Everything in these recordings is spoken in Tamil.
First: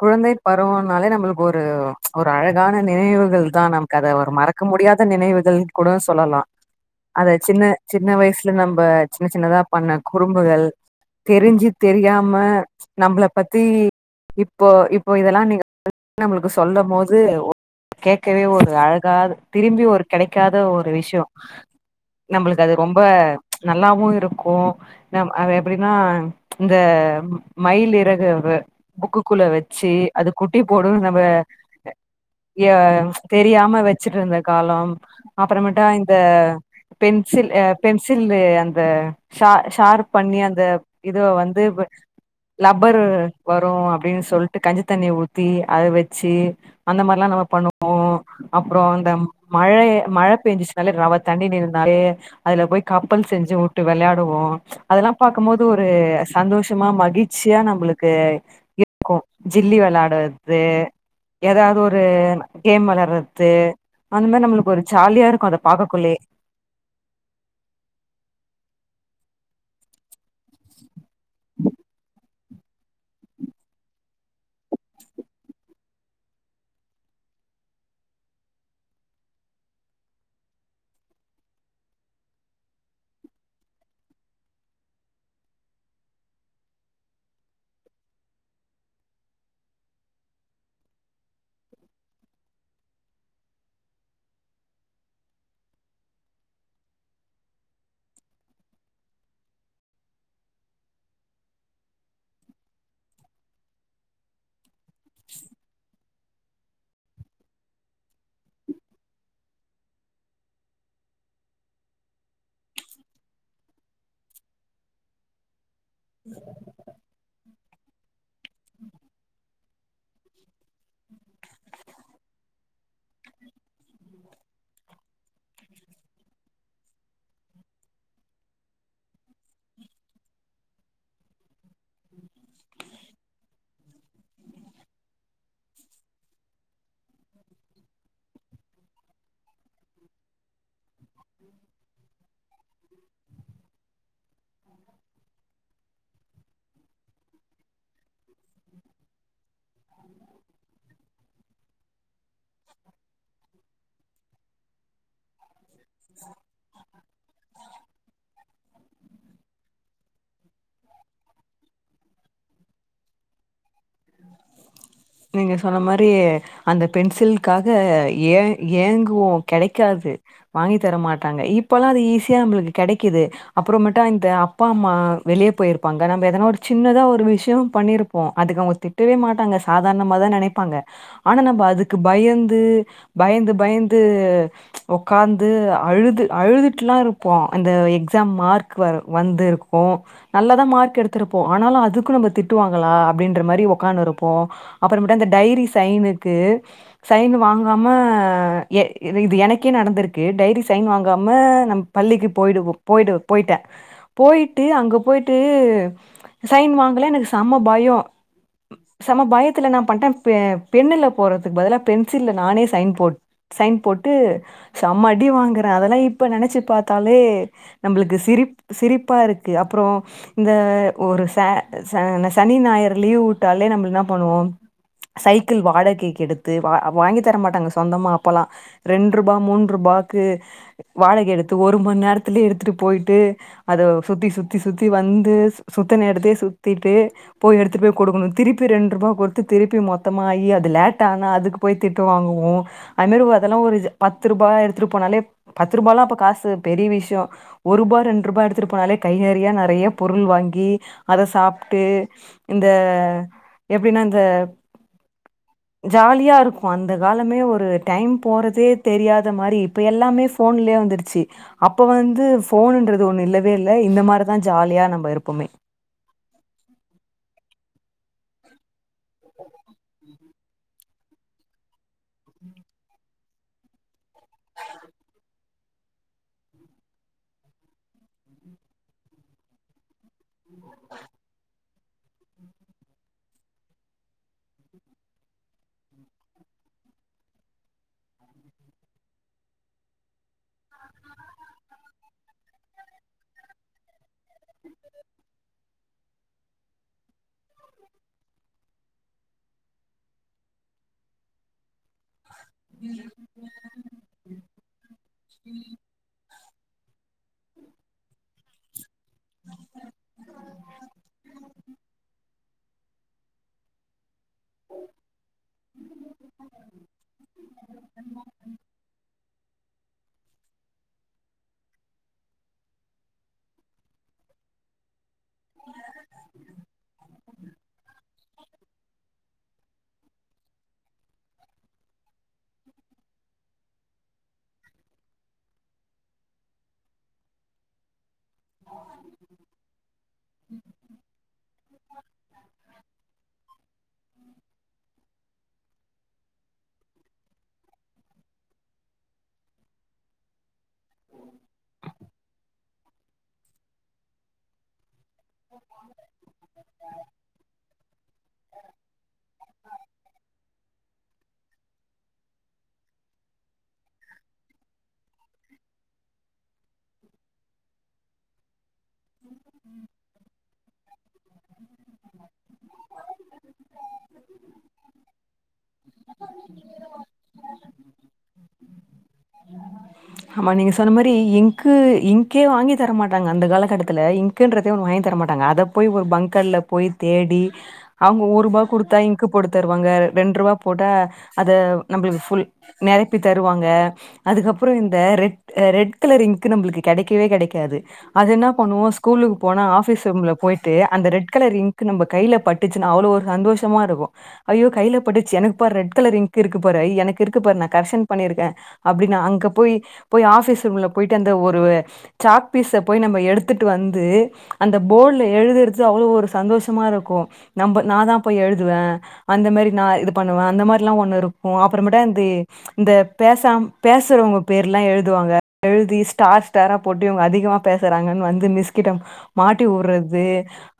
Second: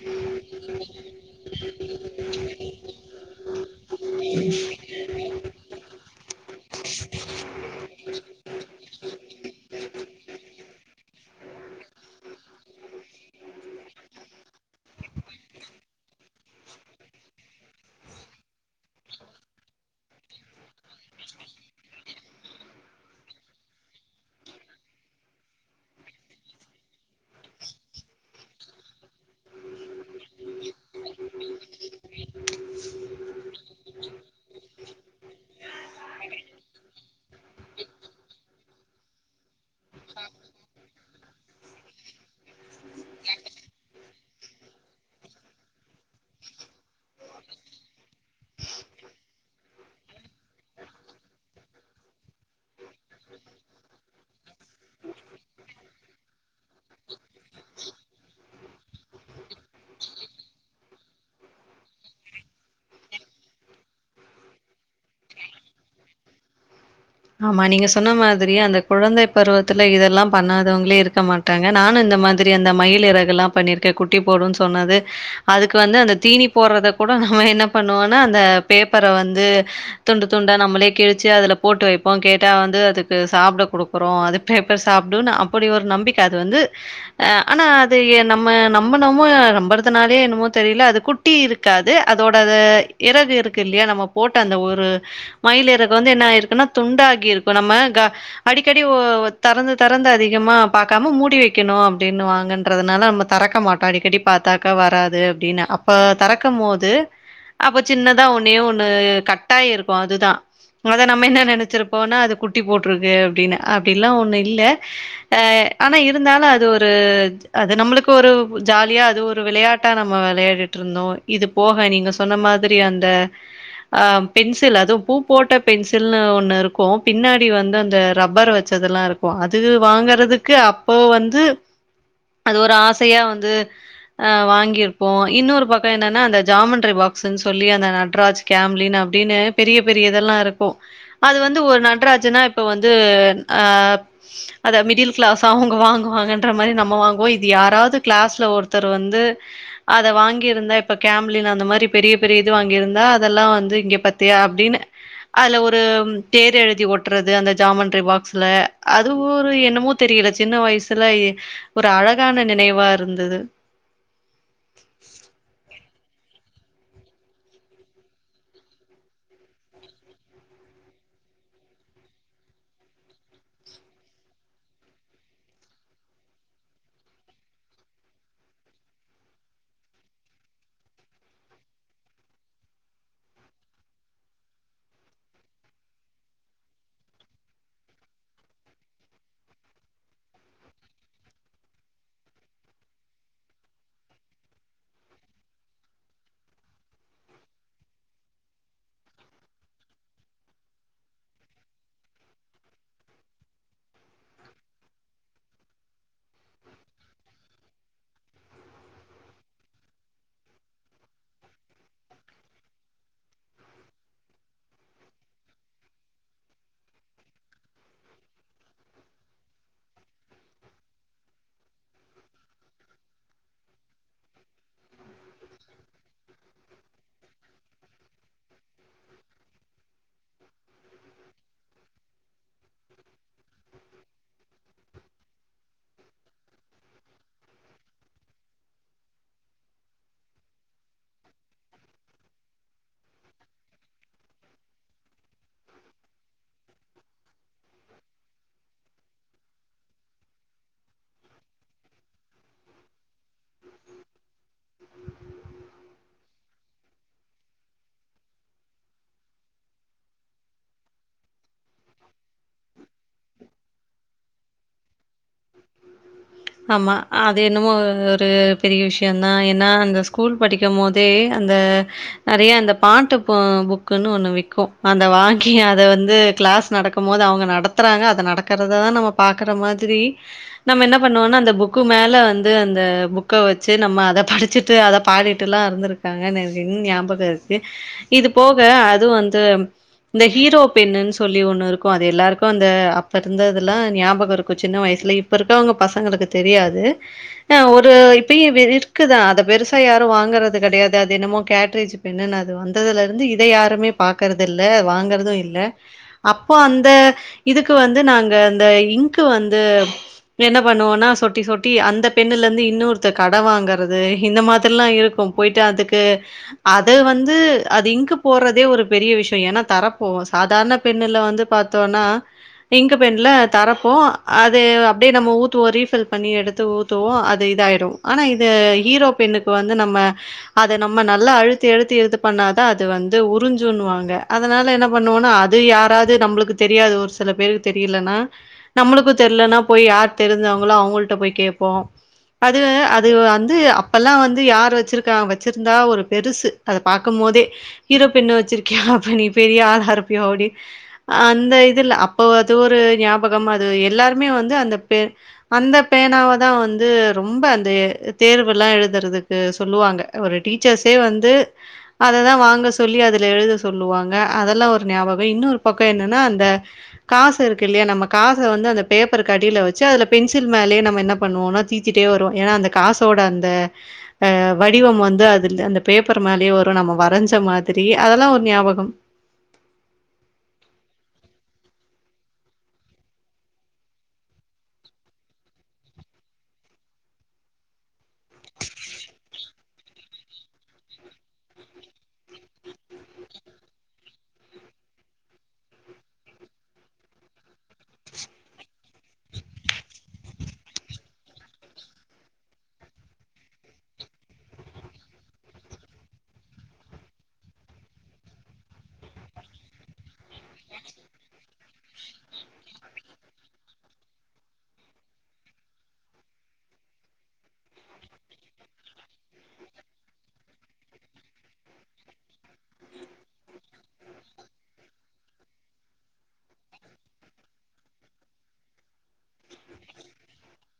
குழந்தை பருவோனாலே நம்மளுக்கு ஒரு ஒரு அழக் கான நினைவுகள் தா நமக்கு அத ஒரு மறக்க முடியாத நினைவுகள் கூட சொல்லலா அத சின்ன சின்ன வயசுல நம்ப சின்ன சின்னதா பண்ண குறும்புகள் தெரிஞ்சு தெரியாம நம்ப்ளபத்தி இப்போ இப்போ இதெல்லா நீ [unintelligible] நம்ளுக்கு சொல்ல போது கேக்கவே ஒரு அழகா திரும்பி ஒரு கெடைக்காத ஒரு விஷ்யோ நம்பளுக்கு அது ரொம்ப நல்லாவு இருக்கு அது எப்டின்னா இந்த மயில் ஏறகு அது புக்கு குள்ள வச்சு அது குட்டி போடுனு நம்ம எ தெரியாம வெச்சுட்ருந்த காலம் அப்றமேட்டா இந்த பென்சில் ஆ பென்சில்லு அந்த ஷா ஷார்ப் பண்ணி அந்த இது வந்து லப்பரு வரு அப்டினு சொல்ட்டு கஞ்சி தண்ணிய ஊத்தி அத வெச்சி அந்த மார்லா நம்ம பண்ணுவோ அப்றோ அந்த மழை மழ பேஞ்சிச்சுனாலே ரவத் தண்ணி நிருந்தாலே அதுல போய் கப்பல் செஞ்சு வுட்டு வெளையாடுவோ அதலாம் பாக்கம்போது ஒரு சந்தோஷமா மகிழ்ச்சியா நம்ளுக்கு க்கு ஜில்லி வெளாடத்தே எதாது ஒரு கேம் வெளாட்றத்தே அந்த மாரி நம்ளுக்கு ஒரு ஜாலியா இருக்கு அதப் பாக்ககுள்ளயே ஆமா நீங்க சொன்ன மாதிரியே அந்தக் குழந்தை பருவத்துல இதெல்லாம் பண்ணாதவங்ளே இருக்க மாட் ட்டாங்க நானு இந்த மாதிரி அந்த மயில் இறகலாம் பண்ணிருக்கே குட்டி போடுன் சொன்னது அதுக்கு வந்து அந்தத் தீனி போறதக் கூட நம்ம என்ன பண்ணுவோனா அந்த பேப்பர வந்து துண்டு துண்டா நம்மளே கிழுச்சி அதுல போட்டு வைப் போ கேட்டா வந்து அதுக்கு சாப்ட குடுக்கறோ அதுப் பேப்பர் சாப்டுனு அப்பிடி ஒரு நம்பிக்க அது வந்து அ ஆனா அது எ நம்ம நம்பனமோ நம்பறதனாலையே என்னமோ தெரில அது குட் ட்டி இருக்காது அதோட அத எறர் இருக்கு இல்லியா நம்ம போட்ட அந்த ஒரு மயிலிறகு வந்து என்ன ஆயிருக்குனா துண்டாகி இருக்கு நம்ம க அடிக்கடி ஒ தெறந்து தெறந்து அதிகமா பாக்காம மூடி வெக்கணு அப்டின்னு வாங்கன்றதனால நம்ம தெறக்க மாட்டோ அடிக்கடி பாத்தாக்கா வராது அப்டினு அப்ப தெறக்கம்மோது அப்ப சின்னதா ஒன்னே ஒன்னு கட்டாயி இருக்கு அதுதா அத நம்ம என்ன நென ச்சிருப்போனா அது குட்டி போட்டிருக்கு அப்டினு அப்டிலா ஒன்னு இல்ல அ ஆனா இருந்தாலு அது ஒரு அது நம்ளுக்கு ஒரு ஜாலியா அது ஒரு விளையாட்டா நம்ம வெளையாடிட்ருந்தோ இதுப் போக நீங்க சொன்ன மாதிரி அந்த ஆ பென்சில் அதும் பூ போட்ட பென்சில்னு ஒன்னு இருக் க்கு பின்னாடி வந்து அந்த ரப்பர் வச்சதெல்லா இருக்கு அது வாங்கறதுக்கு அப்போ வந்து அது ஒரு ஆசையா வந்து அ வாங்கிருப்போ இன்னொருப் பக்கோ என்னனா அந்த ஜாமண்ட்ரி பாக்ஸ்ன் சொல்லி அந்த நட்ராஜ் கேம்லின் அப்டினு பெரிய பெரிய இதெல்லா இருக்கு து ஒரு நடராஜூனா இப்ப வந்து அப் அத மிடில் கிளாஸ் அவுங்க வாங்குவாங்கன் ன்ற மாரி நம்ம வாங்குவோ இது யாராவ்து கிளாஸ்ல ஒருத்தர் வந்து அத வாங்கியிருந்தா இப்ப கேம்லின் அந்த மாரி பெரிய பெரிய இது வாங்கியிருந்தா அதெல்லா வந்து இங்க பத் தியா அப்டினு அதுல ஒரும் எழுதி ஒட்றது அந்த ஜாமண்ட்ரி பாக்ஸ்ல அது ஒரு என்னமோ தெரியல சின்ன வயசல எ ஒரு அழகான நினைவா இருந்தது நீங்க சொன்ன மாரி அந்த பென்சில்காக ஏ ஏங்குவோ கெடைக்காது வாங்கி தர மாட்டாங்க இப்பல்லா அது ஈஸியா நம்ளுக்கு கெடைக்கிது அப்புறமேட்டா இந்த அப்பா அம்மா வெளிய போயிருப்பாங்க நம்ம எதனா ஒரு சின்னதா ஒரு விஷ்யோ பண்ணிருப்போ அதுக்கு அவுங்கத் திட்டவே மாட்டாங்க சாதாரணமாதா நெனைப்பாங்க ஆனா நம்ப அதுக்கு பயந்து பயந்து பயந்து ஒக்காந்து அழுது அழுதுட்லா இருப்போ அந்த எக்ஸாம் மார்க் வர வந்திருக்கோ நல்லாதா மார்க் எடுத்திருப்போ ஆனாலு அதுக்கு நம்ம திட்டுவாங்கலா அப்டின்ற மாரி ஒக்கானுருப்போ அப்பறமேட்டு அந்த டைரி சைனுக்கு சைன்னு வாங்காம எ இது எனக்கே நடந்துருக்கு டைரி சைன் வாங்காம நம் பள்ளிக்கு போய்டுவோ போய்டு போய்ட்டே போயிட்டு அங்க போயிட்டு சைன் வாங்கல எனக்கு செம்ம பயோ செம பயத்துல என்ன பண்ட்ட பெ பெண்ணுல போறதுக்கு பதிலா பென்சில்ல நானே சைன் போட் சைன் போட்டு செம்ம அடி வாங்குறே அதெல்லா இப்ப நெனைச்சு பாத்தாலே நம்பளுக்கு சிரிப் சிரிப்பா இருக்கு அப்பறோ இந்த ஒரு ச ச சனி ஞாயிறு லீவ் வுட்டாலே நம்ள என்னா பண்ணுவோ சைக்கிள் வாடகைக்கு எடுத்து வா வாங்கி தரமாட்டாங்க சொந்தமா அப்பலா ரெண்ருபா மூன்ருபாக்கு வாடக எடுத்து ஒரு மண்நேரத்துலே எடுத்துட்டு போயிட்டு அத சுத்தி சுத்தி சுத்தி வந்து சுத்துன எடத்தயே சுத்தீட்டு போய் எடுத்துட்டு போய் குடுக்கணு திருப்பி ரெண் ருபா குடுத்து திருப்பி மொத்தமாயி அது லேட் ஆனா அதுக்கு போய் திட்டு வாங்குவோ அதுமாரி ஓ அதல்லா ஒரு இது பத்துருபா எடுத்துட்டு போனாலே பத்து ரூபால்லா அப்ப காசு பெரிய விஷ்யோ ஓருபா ரெண்ரூபா எடுத்துட்டு போனாலே கை நெறைய நெறைய பொருள் வாங்கி அத சாப்ட்டு இந்த எப்டின்னா இந்த ஜாலியா இருக்கு அந்த காலமே ஒரு டைம் போறதே தெரியாத மாரி இப்ப எல்லாமே ஃப் ஃபோன்லயே வந்துருச்சி அப்போ வந்து ஃபோனுன்றது ஒண்ணு இல்லவே இல்ல இந்த மார் தா ஜாலியா நம்ப இருப்போமே அமா அது என்னமோ ஒரு பெரிய விஷந்தா ஏன்னா அந்த ஸ் ஸ்கூல் படிக்கும் போதே அந்த நறைய அந்த பாட்டு பு புக் க்குனு ஒண்ணு விக்கு அந்த வாய் கி அத வந்து கிளாஸ் நடக்கும் போது அவங்க நடத்துறாங்க அத நடக்கறததா நம்ம பாக்கற மாதிரி நம்ம என்ன பண்ணுவோன்னா அந்த புக்கு மேல வந்து அந்த புக்க வெச்சு நம்ம அத படிச்சிட்டு அத பாடிட் ட்டுலா இருந்துருக்காங்க நா இன் ஞாபக இருக்கு இது போக அது வந்து இந்த ஹீரோ பென்னுன்னு சொல்லி ஒண்ணு இருக்கு அது எல்லாருக்கு அந்த அப்ப இருந்ததுலா ஞாபகோ இருக்கு சின்ன வய சுலயு இப்ப இருக்கவங்க பசங்களுக்கு தெரியாது அ ஒரு இப்பயு இது இருக்குதா அத பெருசா யாரு வாங்கறது கெடையாது அது என்னமோ கேட்ரேஜ் பென்னுன் அது வந்ததுல இருந்து இத யாருமே பாக்கறது இல்ல வாங்கறதூ இல்ல அப்போ அந்த இதுக்கு வந்து நாங்க அந்த இங்க்கு வந்து என்ன பண்ணுவோன்னா சொட்டி சொட்டி அந்த பென்னுலருந்து இன்னொருத்த கட வாங்கறது இந்த மாதிர்லா இருக்கு போய்ட்டு அதுக்கு அது வந்து அது இங்க்கு போறதே ஒரு பெரிய விஷ்யோ ஏன்னா தரப்போவோ சாதாரண பென்னுல வந்து பாத் த்தோணா இங்க்கு பென்ல தரப்போ அது அப் டே நம்ம ஊத்துவோ ரீஃபில் பண்ணி எடுத்து ஊத்துவோ அது இதாயிறு அனா இது ஹீரோ பென்னுக்கு வந்து நம்ம அத நம்ம நல்லா அழுத்தி அழுத்தி இது பண்ணாதா அது வந்து உருஞ்சுன்னுவாங்க அதனால என்ன பண்ணுவோனா அ து யாராது நம்ளுக்கு தெரியாது ஒரு சில பேருக்கு தெரிலன்னா நம்மளுக்கு தெர்லன் போய் யார் தெரிஞ்சவங்களோ அவங்கள்ட போய் கேப்போ அது அது வந்து அப்பல்லா வந்து யார் வெச்சிருக்கா வெச்சிருந்தா ஒரு பெருசு அத பாக்கும் போதே ஹீரோ பென் வெச்சிருக்கியா அப்ப நீ பெரிய ஆளா இருப்பியோ அப்டி அந்த இதுல அப்ப அது ஒரு ஞாபகம அது எல்லாருமே வந் து அந்த பெ அந்த பேனாவ தா வந் து ரொம்ப அந்த தேர்வெல்லா எழுதுறதுக்கு சொல்லுவாங்க ஒரு டீச்சர்ஸ்சே வந்து அததா வாங்க சொல்லி அதுல எழுத சொல்லுவாங்க அதல்லா ஒரு ஞாபகோ இன்னொரு பக்கோ என்னன்னா அந்த காசு இருக்கில்லயா நம்ம காச வந்து அந்த பேப்பர்க்கு அடீல வெச்சு அதுல பென்சில் மேலயே நம்ம என்ன பண்ணுவோன தீச்சிட்டே வருவோ ஏனா அந்த காசோட அந்த அ வடிவம் வந்து திந்த அந்த பேப்பர் மேலயே வரு நம்ம வரஞ்ச மாத்ரியே அதெல்லா ஒரு ஞாபகம் ஆமா நீங்க சொன்ன மாரி இங்க்கு இங்க்கே வாங்கி தரமாட்டாங்க அந்த காலகட்டத்துல இ ங்க்குன்றதே ஒன்னு வாங்கி தர மாட்டாங்க அத போய் ஒரு பங்கர்ல்ல போய் தேடி அவுங்க ஒருபா குடுத்தா இங்க்கு போட்டு தருவாங்க ரெண்ருவா போட்டா அத நம்பளுக் ஃபுல் நெரப்பி தருவாங்க அதுக்கப்றோ இந்த ரெட் ரெட் கலர் இங்க்கு நம்பளுக்கு கெடைக்கவே கெடைக்காது அது என்னா பண்ணுவோ ஸ்கூலுக்கு போனா ஆபிஸ் ரூம்ல போயிட்டு அந்த ரெட் கலர் இங்க்கு நம்ப கைல பட் டுச்சின்னா அவ்ளோ ஒரு சந்தோஷமா இருக்கு ஐயோ கைல பட்டுச்சி எனுக் பாரு ரெட் கலர் இங்க்கு இருக்கு பாரு ஐ எனுக் இருக்கு பாரு நா கர்ஷன் பண்ணிருக்கே அப்டின் அங்க போய் போய் ஆபிஸ் ரூம்ல போயிட்டு அந்த ஒரு சாக்பீஸ போய் நம்ம எடுத்துட்டு வந்து அந்த போட்ல எழுதுறது அவ்ளோ ஒரு சந்தோஷமா இருக்கு நம்ப நாதா போய் எழுதுவே அந்த மாரி நா இது பண்ணுவே அந்த மாரில்லா ஒன்னு இருக்கு அப்புறமட்டு அந்தே இந்த பேசாம் பேசறவங்க பேர்லா எழுதுவாங்க எழுதி ஸ்டார் ஸ்டாரா போட்டு அவங்க அதிகமா பேசுறாங்கன்னு வந்து மிஸ்கிட்ட மாட்டிவுட்றது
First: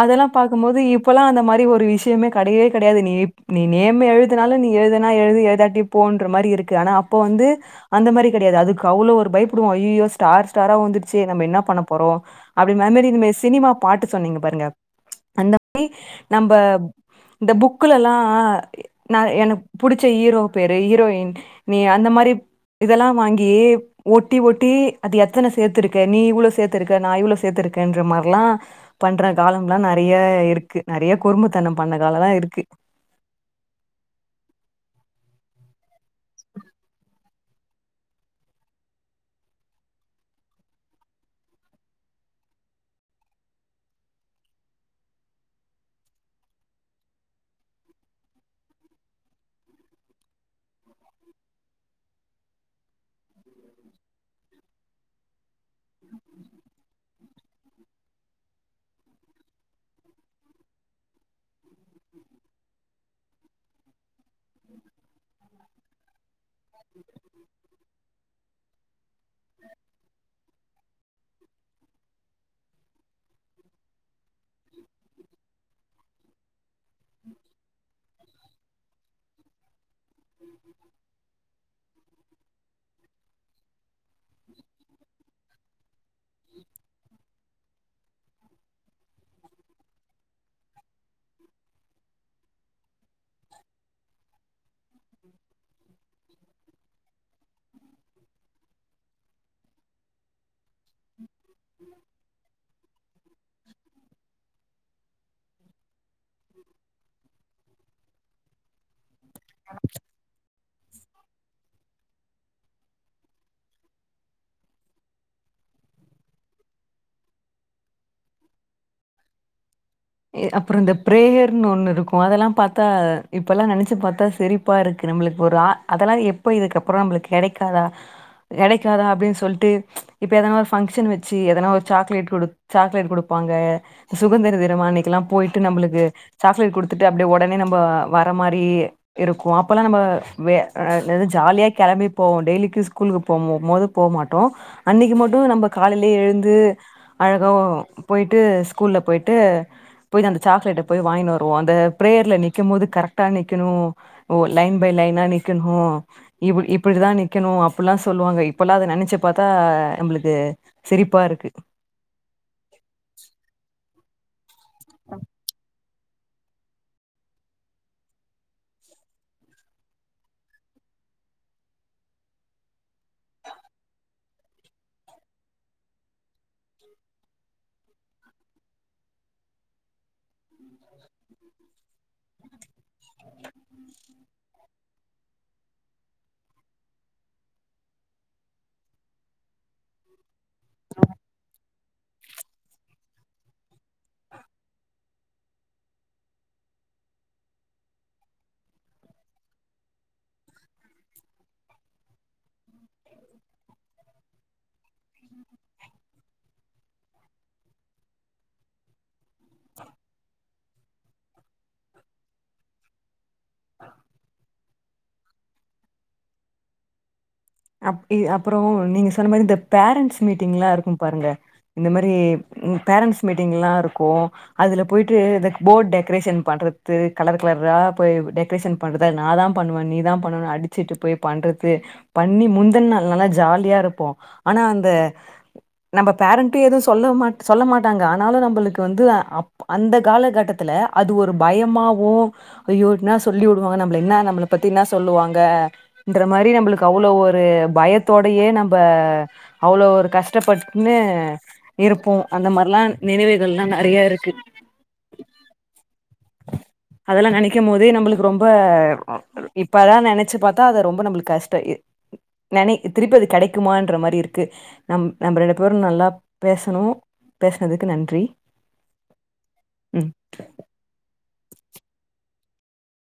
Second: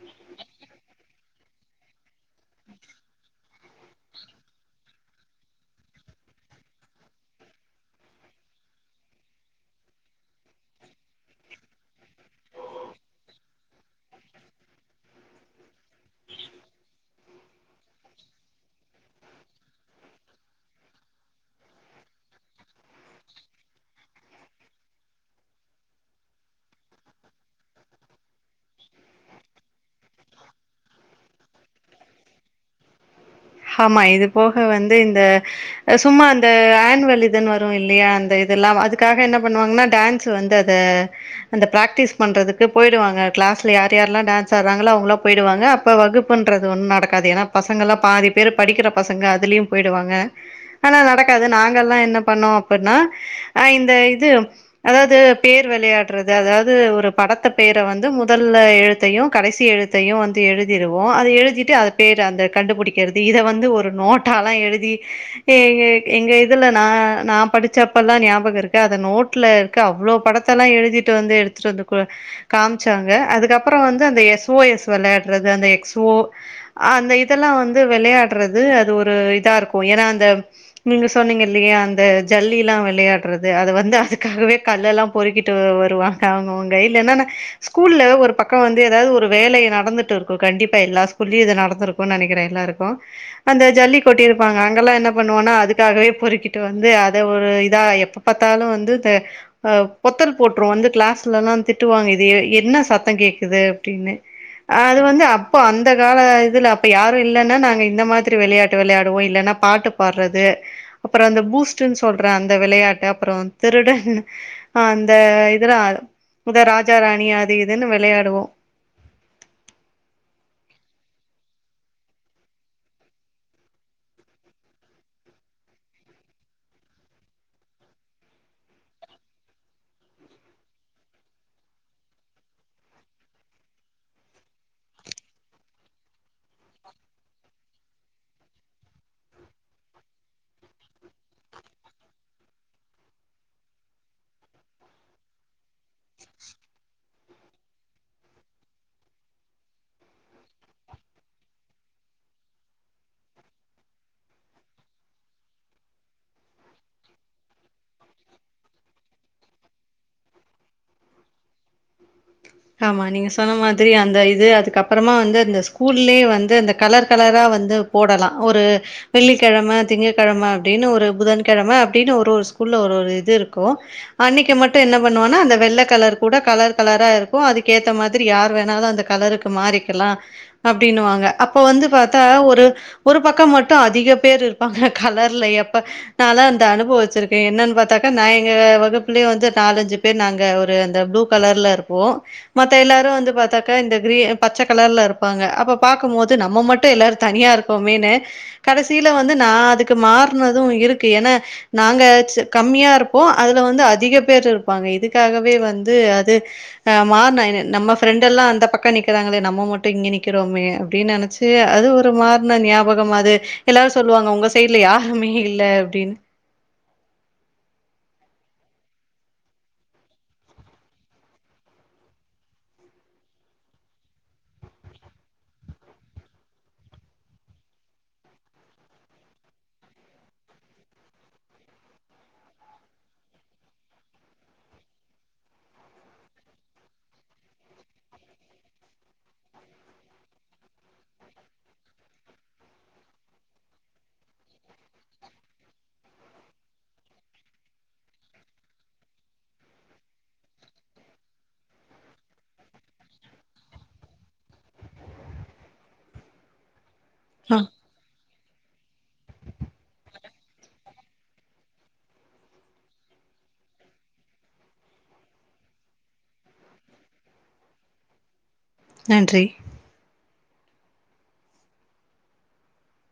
அதெல்லா பாக்கும்போது இப்பல்லா அந்த மாரி ஒரு விஷ்யமே கடையவே கடையாது நீ நீ நேர்மயாவே த்துனால நீ எழுதுனா எழுது எழுதாட்டி போன்ற மாரியிருக்கு ஆனா அப்ப வந்து அந்த மாரி கெடையாது அதுக்கு அவ்ளோ ஒரு பய்ப்படுவோ அய்யையோ ஸ்டார் ஸ்டாரா வந்துருச்சி நம்ம என்ன பண்ண போறோ அப்டி [unintelligible] இந்மேரி சினிமா பாட்டு சொன்னீங்க பாருங்க அந்த மாரி நம்ப இந்த புக்குல எல்லா நா எனுக் புடிச்ச ஹீரோ பேரு ஹீரோயின் நீ அந்த மாரி இதெல்லா வாங்கி ஒட்டி ஒட்டி அது எத்தன சேத்துருக்கே நீ இவ்ளோ சேத்திருக்க நா இவ்ளோ சேத்துக்கேன்ற மார்லா பண்ற காலம்லா நெறையா இருக்கு நெறைய குறும்புத்தனம் பண்ண காலல்லா இருக்கு ஆமா இது போக வந்து இந்த சும்மா இந்த ஏன்வலு இதுன் வரு இல்லையா அந்த இதெல்லா அதுக்காக என்ன பண்ணுவாங்கன்னா டான்ஸ்சு வந்து அத அந்த பிராக்டிஸ் பண்றதுக்கு போயிடுவாங்க க்ளாஸ்ல யார் யார்ல்லா டான்ஸ் ஆட்றாங்ளோ அவுங்ளா போய்டுவாங்க அப்ப வகுப்புன்றது ஒன்னு நடக்காது ஏனா பசங்கல்லா பாதி பேரு படிக்கிற பசங்க அதுலியும் போய்டுவாங்க ஆனா நடக்காது நாங்கல்லா என்ன பண்ணோ அப்பன்னா அ இந்த இது அதாவ்து பேர் வெளையாட்றது அதாவ்து ஒரு படத்த பெயர வந்து முதல்ல எழுத்தையு கடைசி எழுத்தையு வந்து எழுதிருவோ அது எழுதிட்டு அ பேர் அந்த கண்டுபுடிக்கறது இத வந்து ஒரு நோ ட்டால எழுதி எ எங்க இதுல நா நா படிச்சப்பல்லா ஞாபகயிருக் கு அது நோட்ல இருக்க அவ்ளோ படத்தல்லா எழுதிட்டு வந்து எடுத்துட்டு வந்து கு காம்ச்சாங்க அதுக்கப்றோ வந்து அந்த எஸ் ஓ எஸ் வெளாட்றது அந்த எக்ஸ் ஓ அந்த இதெல்லா வ ந்து வெளையாட்றது அது ஒரு இதா இருக்கு ஏனா அந்த நீங்க சொன்னீங்கல்லையா அந்த ஜல்லிலா வெளையாட்றது அத வந்து அதுக்காகவே கல்லெல்லா பொறிக்கிட்டு வ வருவாங்க அவுங்கவுங் கைலன்னா ஸ்கூல்ல ஒரு பக்க வந்து எதாவ்து ஒரு வேலை நடந்துட்டு இருக்கு கண்டிப்பா எல்லா ஸ்கூல்லயு அது நடந்திருக்கு நெனைக்கிறே எல்லாரு க்கு அந்த ஜல்லி கொட்டி இருப்பாங்க அங்கெல்லா என்ன பண்ணுவோனா அதுக்காகவே பொறுக்கி ட்டு வந்து அத ஒரு இதா எப்ப பாத்தாலு வந்து இத அ பொத்தல் போட்ரு வந்து க்ளாஸ் லல்லா திட்டுவாங்க இது எ என்ன சத் தங் கேக்குது அப்டின்னு அது வந்து அப்ப அந்த கால இதுல அப்ப யாரு இல்ல இன்ன நாங்க இந்த மாத்ரி வெளையாட்டு வெளையாடுவோ இல்லன்னா பாட்டு பாட்றது அப்பறொ அந்த பூஸ்டுன் சொல்ற அந்த வெளையாட்டு அப்பறொ திருடன் ஆ அந்த இதலா இந்த ராஜ ராணி அது இதுன்னு வெளையாடுவோ அப்பறொ இந்த பிரேயர்னு ஒன்னு ருக்கு அதெல்லா பாத்தா இப்பல்லா நெனைச்சு பாத்தா செரி ப்பா ருக்கு நம்பளுக்கு ஒரு அதெல்லாம் எப்ப இதுக்கப்பறம் நம்மளுக்கு கெடைக்காதா கெடைக்காதா அப்டின் சொல்ட்டு இப்போ எதனா ஒரு ஃபங்க்ஷன் வச்சு எதனா ஒரு சாக்லேட் கொடுத் சாக்லேட் கொடுப்பாங்க சுகந்திர தினம் அன்னைக்கெலாம் போயிட்டு நம்மளுக்கு சாக்லேட் கொடுத்துட்டு அப்டியே உடனே நம்ம வர மாரி இருக்கு அப்பல்லா நம்ம வெ அ என்னது ஜாலியா கெளம்பி போவோ டெய்லிக்கு ஸ்கூலுக்கு போமும் போது போம்மாட்டோ அன்னைக்கு மட்டு நம்ம காலையிலயே எழுந்து அழகா போய்டு ஸ்கூல்ல போய்ட்டு போய் அந்த சாக்லேட்ட போய் வாங்கினு வருவோ அந்த பிரேயர்ல நிக்கு போது கரெட்டா நிக்கணு ஓ லைன் பை லைனா நிக்கணு இ இப்படிதா நிக்கணு அப்டில்லா சொல்லுவாங்க இப்பலா அத நெனச்சி பாத்தா நம்மளுக்கு சிரிப்பா ருக்கு ஆமா நீங்க சொன்ன மாத்ரி அந்த இது அதுக்கப்பறமா வந்து இந்த ஸ்கூல்லயே வந்து அந்த கலர் கலரா வந்து போடலா ஒரு வெள்ளிக்கெழம திங்க கெழம அப்படின்னு ஒரு புதன்கெழம அப்படின்னு ஒரு ஒரு ஸ்கூல்ல ஒரு ஒரு இது இருக்கு அன்னக்கு மட்டு என்ன பண்ணுவோனா அந்த வெள்ள கலர் கூட கலர் கலரா கும் அதுக்கேத்த மாத்ரி யார் வேணாலு அந்த கலருக்கு மாறிக்கலா அப்டின்னுவாங்க அப்ப வந்து பாத்தா ஒரு ஒரு பக்க மட்டு அதிக பேர் இருப்பாங்க கலர்ல எப்ப நா லா இந்த அனுபவச்சிருக்கெ என்னன்னு பாத்தாக்கா நா எங்க வகுப்புலயே வந்து நாலஞ்சு பேர் நாங்க ஒரு ஒரு அந்த ப்ளூ கலர்ல இருப்போ மத்த எல்லாரு வந்து பாத்தாக்கா இந்த கிரீ பச்ச கலர்ல இருப்பாங்க அப்ப பாக்கும்போது நம்ம மட்டு எல்லாரு தனியா ப்பமேனு கடசீல வந்து நா அதுக்கு மாற்னது இருக்கு ஏன்னா நாங்க கம்மியா இருப்போ அதுல வந்து அதிக பேர் இருப்பாங்க இதுக்காகவே வந்து அது மாற்ன நம்ம ஃப்ரெண்டெல்லா அந்த பக்க நிக்றாங்களே நம்ம மட்டு இங்க நிக்கிறோமே அப்டின்னு நெனச்சு சரி அது ஒரு மார்ன ஞாபகம் அது எல்லாரு சொல்லுவாங்க உங்க சைடல யாருமே இல்ல அப்டின்னு அப்டி அப்பறொ நீங்க சொன்ன மாரி இந்த பேரண்ட்ஸ் மீட்டிங்லா இருக்கும் பாருங்க இந்த மாரி பேரண்ட்ஸ் மீட்டிங்லா இருக்கு அதுல போயிட்டு இந்த போர்ட் டெக்கரேஷன் பண்றது கலர் கலரா போய் பரேஷன் பண்றத நா தா பண்ணுவெ நீ தா பண்ணனு அடிச்சுட்டு போய் பண்றது பண்ணி முந்தின் நாள் நல்லா ஜாலியா இருப்போ ஆனா அந்த நம்ம பேரண்ட்டு எதுவு சொல்ல மாட் சொல்ல மாட்டாங்க ஆனாலு நம்மளுக்கு வந்து அப் அந்த காலகட்டத்துல அது ஒரு பயமாவோ ஐயோ என்ன சொல்லி வுடுவாங்க நம்ம என்ன நம்மல பத்தினா சொல்லுவாங்க ன்ற மாரி நம்மளுக்கு அவ்வளவு ஒரு பயத்தோடையே நம்ப அவ்ளோ ஒரு கஷ்டப்பட்டுன்னு இருப்போ அந்த மார்லா நினைவுகல்லா நெறைய இருக்கு அதெல்லா ஆ நெனைக்கும் போதே நம்மளுக்கு ரொம்ப இப்பதா நெனச்சு பாத்தா அத ரொம்ப நம்மளுக் கஷ்ட த இ நெனை திருப்பி அது கெடக்குமான்ற மாரி இருக்கு நம் நம்ம ரெண்டு பேரும் நல்லா பேசனோ பேஸ்னதுக்கு நன்றி நன்றி ம்